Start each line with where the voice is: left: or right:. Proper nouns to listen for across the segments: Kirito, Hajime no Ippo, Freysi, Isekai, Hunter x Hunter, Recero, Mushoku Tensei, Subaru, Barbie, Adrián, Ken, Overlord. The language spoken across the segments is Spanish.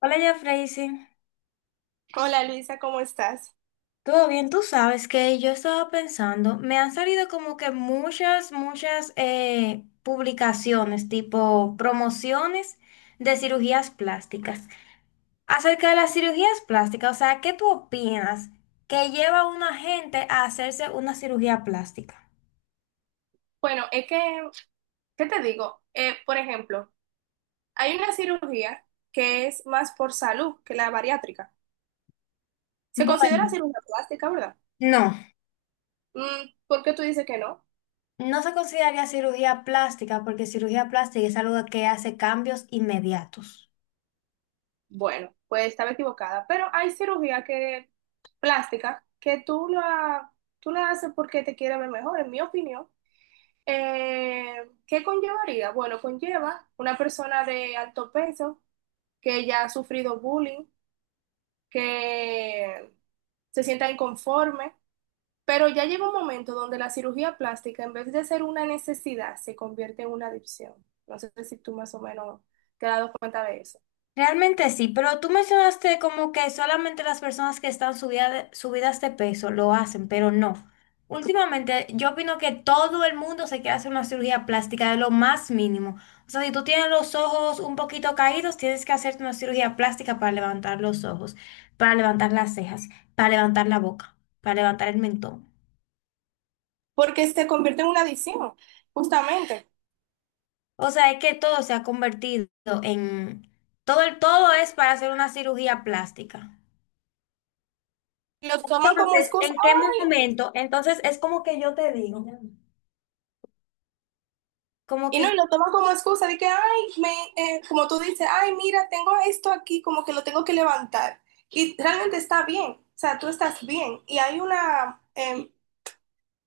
left: Hola, ya Freysi.
right: Hola Luisa, ¿cómo estás?
left: ¿Todo bien? Tú sabes que yo estaba pensando. Me han salido como que muchas, muchas publicaciones, tipo promociones de cirugías plásticas. Acerca de las cirugías plásticas, o sea, ¿qué tú opinas que lleva a una gente a hacerse una cirugía plástica?
right: Bueno, es que, ¿qué te digo? Por ejemplo, hay una cirugía que es más por salud que la bariátrica. Se considera
left: Bueno,
right: cirugía plástica, ¿verdad?
left: no,
right: Mm, ¿por qué tú dices que no?
left: no se consideraría cirugía plástica porque cirugía plástica es algo que hace cambios inmediatos.
right: Bueno, pues estaba equivocada, pero hay cirugía que, plástica que tú la haces porque te quieres ver mejor, en mi opinión. Eh, ¿Qué conllevaría? Bueno, conlleva una persona de alto peso que ya ha sufrido bullying que se sientan inconformes, pero ya llega un momento donde la cirugía plástica, en vez de ser una necesidad, se convierte en una adicción. No sé si tú más o menos te has dado cuenta de eso.
left: Realmente sí, pero tú mencionaste como que solamente las personas que están subidas de peso lo hacen, pero no. Últimamente yo opino que todo el mundo se quiere hacer una cirugía plástica de lo más mínimo. O sea, si tú tienes los ojos un poquito caídos, tienes que hacerte una cirugía plástica para levantar los ojos, para levantar las cejas, para levantar la boca, para levantar el mentón.
right: Porque se convierte en una adicción, justamente.
left: O sea, es que todo se ha convertido en... Todo el todo es para hacer una cirugía plástica.
right: Y lo toman como
left: Entonces,
right: excusa.
left: ¿en qué momento? Entonces, es como que yo te digo, como
right: Y no,
left: que,
right: y lo toman como excusa de que, ay, como tú dices, ay, mira, tengo esto aquí, como que lo tengo que levantar. Y realmente está bien, o sea, tú estás bien. Y hay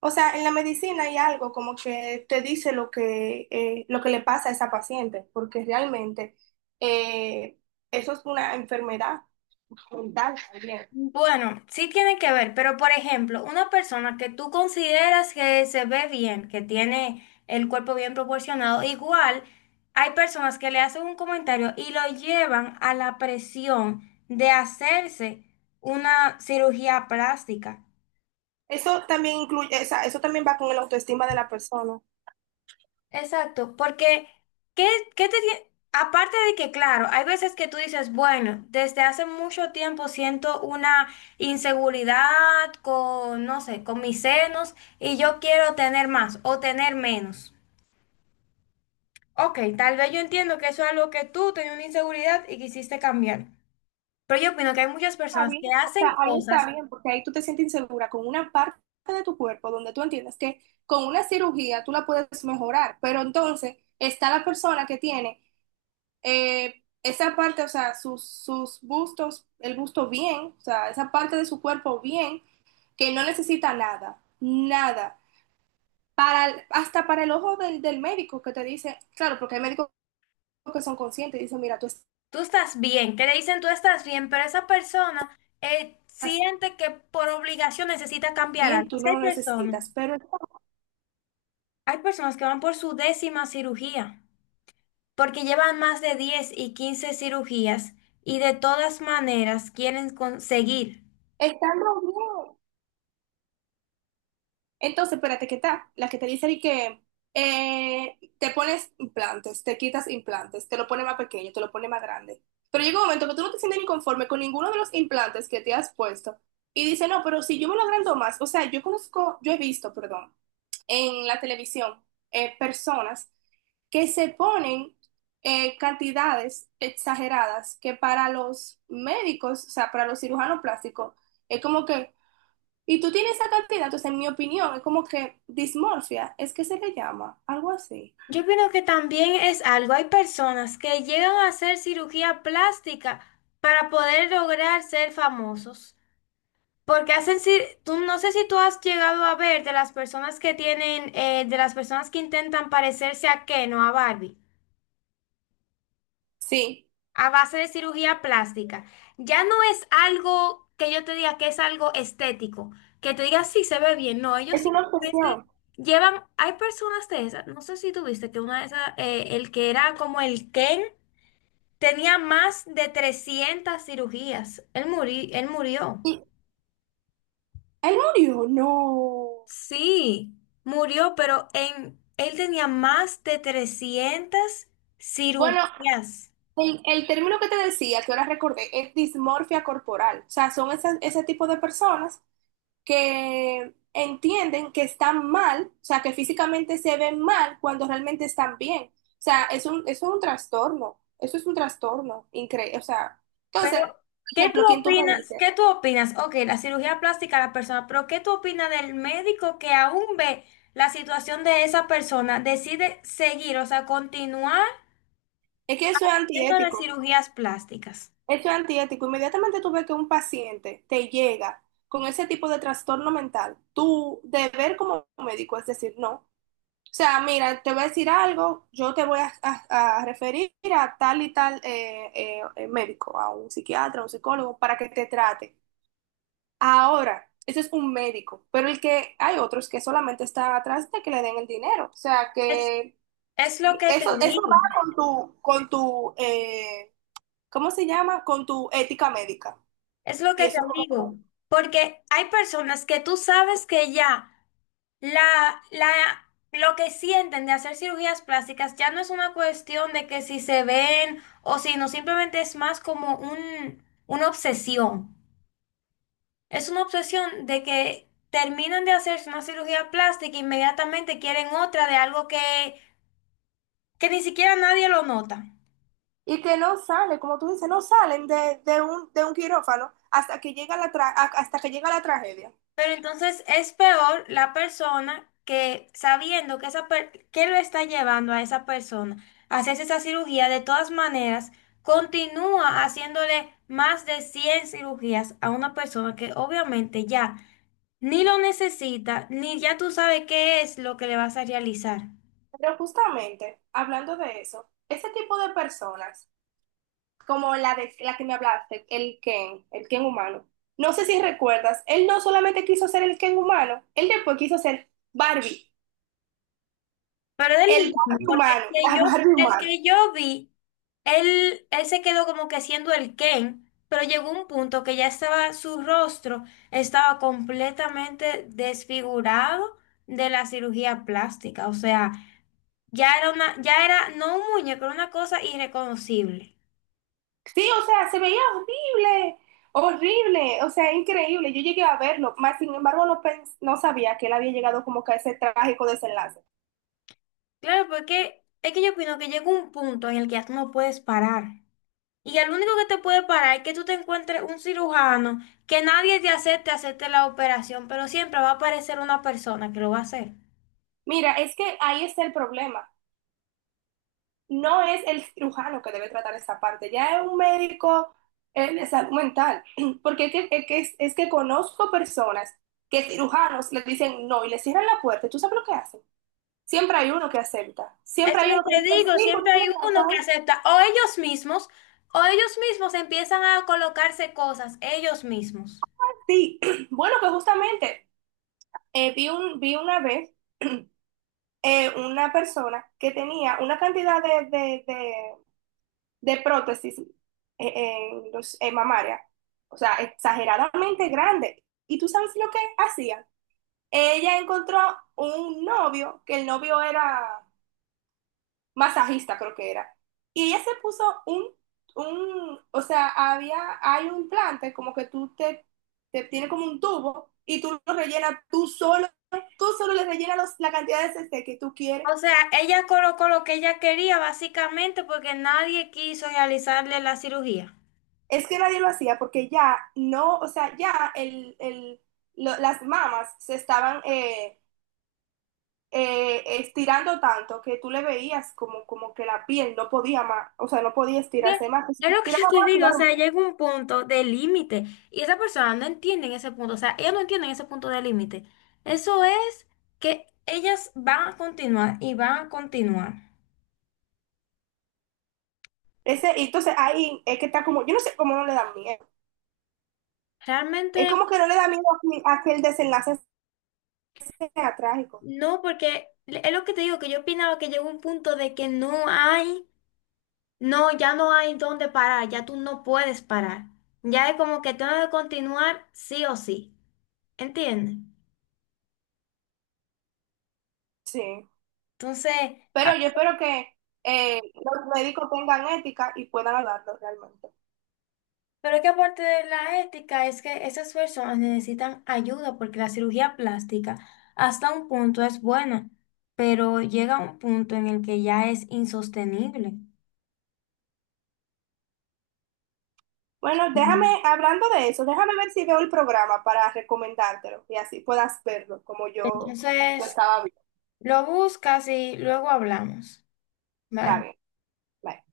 right: o sea, en la medicina hay algo como que te dice lo que le pasa a esa paciente, porque realmente eh, eso es una enfermedad mental también.
left: bueno, sí tiene que ver, pero por ejemplo, una persona que tú consideras que se ve bien, que tiene el cuerpo bien proporcionado, igual hay personas que le hacen un comentario y lo llevan a la presión de hacerse una cirugía plástica.
right: Eso también incluye, o sea, eso también va con la autoestima de la persona.
left: Exacto, porque ¿qué, qué aparte de que, claro, hay veces que tú dices, bueno, desde hace mucho tiempo siento una inseguridad con, no sé, con mis senos y yo quiero tener más o tener menos. Ok, tal vez yo entiendo que eso es algo que tú tenías una inseguridad y quisiste cambiar. Pero yo opino que hay muchas
right: Está
left: personas
right: bien,
left: que
right: o
left: hacen
right: sea, ahí está
left: cosas,
right: bien, porque ahí tú te sientes insegura con una parte de tu cuerpo donde tú entiendes que con una cirugía tú la puedes mejorar, pero entonces está la persona que tiene esa parte, o sea, sus bustos, el busto bien, o sea, esa parte de su cuerpo bien, que no necesita nada, nada. Hasta para el ojo del médico que te dice, claro, porque hay médicos que son conscientes y dicen, mira, tú estás
left: tú estás bien, que le dicen tú estás bien, pero esa persona siente que por obligación necesita cambiar
right: bien,
left: algo.
right: tú
left: Así
right: no
left: hay
right: lo
left: personas.
right: necesitas, pero
left: Hay personas que van por su décima cirugía, porque llevan más de 10 y 15 cirugías y de todas maneras quieren conseguir.
right: estando bien, entonces, espérate, ¿qué tal? La que te dice de que te pones implantes, te quitas implantes, te lo pone más pequeño, te lo pone más grande. Pero llega un momento que tú no te sientes ni conforme con ninguno de los implantes que te has puesto. Y dice, no, pero si yo me lo agrando más, o sea, yo conozco, yo he visto, perdón, en la televisión personas que se ponen cantidades exageradas que para los médicos, o sea, para los cirujanos plásticos, es como que y tú tienes esa cantidad, entonces en mi opinión es como que dismorfia, es que se le llama, algo así.
left: Yo opino que también es algo, hay personas que llegan a hacer cirugía plástica para poder lograr ser famosos, porque hacen, tú no sé si tú has llegado a ver de las personas que tienen, de las personas que intentan parecerse a Ken o a Barbie.
right: Sí,
left: A base de cirugía plástica, ya no es algo que yo te diga que es algo estético, que te diga sí se ve bien. No, ellos
right: es una
left: simplemente
right: obsesión.
left: llevan, hay personas de esas, no sé si tuviste que una de esas, el que era como el Ken, tenía más de 300 cirugías. Él él murió,
right: ¿Y él murió? No.
left: sí, murió, pero en, él tenía más de 300
right: Bueno,
left: cirugías.
right: el término que te decía, que ahora recordé, es dismorfia corporal. O sea, son ese tipo de personas que entienden que están mal, o sea, que físicamente se ven mal cuando realmente están bien. O sea, es un, eso es un trastorno, eso es un trastorno increíble. O sea, entonces,
left: Pero,
right: por
left: ¿qué tú
right: ejemplo, quien tú me
left: opinas?
right: dices.
left: ¿Qué tú opinas? Ok, la cirugía plástica a la persona, pero ¿qué tú opinas del médico que aún ve la situación de esa persona, decide seguir, o sea, continuar
right: Es que eso es
left: haciéndole
right: antiético.
left: cirugías plásticas?
right: Eso es antiético. Inmediatamente tú ves que un paciente te llega con ese tipo de trastorno mental, tu deber como médico es decir no. O sea, mira, te voy a decir algo, yo te voy a referir a tal y tal médico, a un psiquiatra, a un psicólogo, para que te trate. Ahora, ese es un médico, pero el que hay otros que solamente están atrás de que le den el dinero. O sea,
left: Es,
right: que
left: es lo que te
right: eso
left: digo,
right: va con con tu ¿cómo se llama? Con tu ética médica.
left: es lo
right: Y
left: que te
right: eso es como
left: digo,
right: que-
left: porque hay personas que tú sabes que ya La, la, lo que sienten de hacer cirugías plásticas ya no es una cuestión de que si se ven o si no, simplemente es más como un, una obsesión. Es una obsesión de que terminan de hacerse una cirugía plástica e inmediatamente quieren otra de algo que ni siquiera nadie lo nota.
right: y que no sale, como tú dices, no salen de de un quirófano hasta que llega la hasta que llega la tragedia.
left: Pero entonces es peor la persona que sabiendo que, que lo está llevando a esa persona a hacerse esa cirugía, de todas maneras, continúa haciéndole más de 100 cirugías a una persona que obviamente ya ni lo necesita, ni ya tú sabes qué es lo que le vas a realizar.
right: Pero justamente, hablando de eso, ese tipo de personas, como la de la que me hablaste, el Ken humano, no sé si recuerdas, él no solamente quiso ser el Ken humano, él después quiso ser Barbie,
left: Pero del
right: el
left: mismo,
right: Barbie
left: porque
right: humano, la Barbie
left: el
right: humana.
left: que yo vi, él se quedó como que siendo el Ken, pero llegó un punto que ya estaba, su rostro estaba completamente desfigurado de la cirugía plástica. O sea, ya era no un muñeco, era una cosa irreconocible.
right: Sí, o sea, se veía horrible, horrible, o sea, increíble. Yo llegué a verlo, más sin embargo no, no sabía que él había llegado como que a ese trágico desenlace.
left: Claro, porque es que yo opino que llega un punto en el que ya tú no puedes parar. Y el único que te puede parar es que tú te encuentres un cirujano que nadie te acepte hacerte la operación, pero siempre va a aparecer una persona que lo va a hacer.
right: Mira, es que ahí está el problema. No es el cirujano que debe tratar esa parte, ya es un médico de salud mental, porque que conozco personas que cirujanos les dicen no y les cierran la puerta. ¿Tú sabes lo que hacen? Siempre hay uno que acepta,
left: Eso
right: siempre
left: es
right: hay
left: lo
right: uno que
left: que
right: dice
left: digo,
right: sí, por
left: siempre hay uno que
right: favor,
left: acepta, o ellos mismos empiezan a colocarse cosas, ellos mismos.
right: sí. Bueno, pues justamente. Vi una vez una persona que tenía una cantidad de prótesis en los, en mamaria, o sea, exageradamente grande. ¿Y tú sabes lo que hacía? Ella encontró un novio, que el novio era masajista creo que era. Y ella se puso o sea, había, hay un implante como que te tiene como un tubo y tú lo rellenas tú solo le rellenas la cantidad de CC que tú quieres.
left: O sea, ella colocó lo que ella quería básicamente porque nadie quiso realizarle la cirugía.
right: Es que nadie lo hacía porque ya no, o sea, ya el, las mamas se estaban estirando tanto que tú le veías como, como que la piel no podía más, o sea, no podía
left: que-
right: estirarse más, que si
left: Es
right: se
left: lo que
right: estiraba
left: yo te
right: más se iba
left: digo,
right: a
left: o sea,
right: romper.
left: llega un punto de límite y esa persona no entiende ese punto, o sea, ellas no entienden ese punto de límite. Eso es que ellas van a continuar y van a continuar.
right: Ese, y entonces ahí es que está como, yo no sé cómo no le da miedo.
left: Realmente
right: Es como que no le da miedo a que el desenlace sea trágico.
left: no, porque es lo que te digo, que yo opinaba que llegó un punto de que no hay, no, ya no hay dónde parar, ya tú no puedes parar. Ya es como que tengo que continuar sí o sí, ¿entiendes?
right: Sí.
left: Entonces...
right: Pero yo espero que los médicos tengan ética y puedan hablarlo realmente.
left: Pero es que aparte de la ética, es que esas personas necesitan ayuda porque la cirugía plástica hasta un punto es buena, pero llega un punto en el que ya es insostenible.
right: Bueno, déjame,
left: Mm.
right: hablando de eso, déjame ver si veo el programa para recomendártelo y así puedas verlo como yo lo
left: Entonces,
right: estaba viendo.
left: lo buscas y luego hablamos.
right: Está
left: Bye.
right: bien. Bye.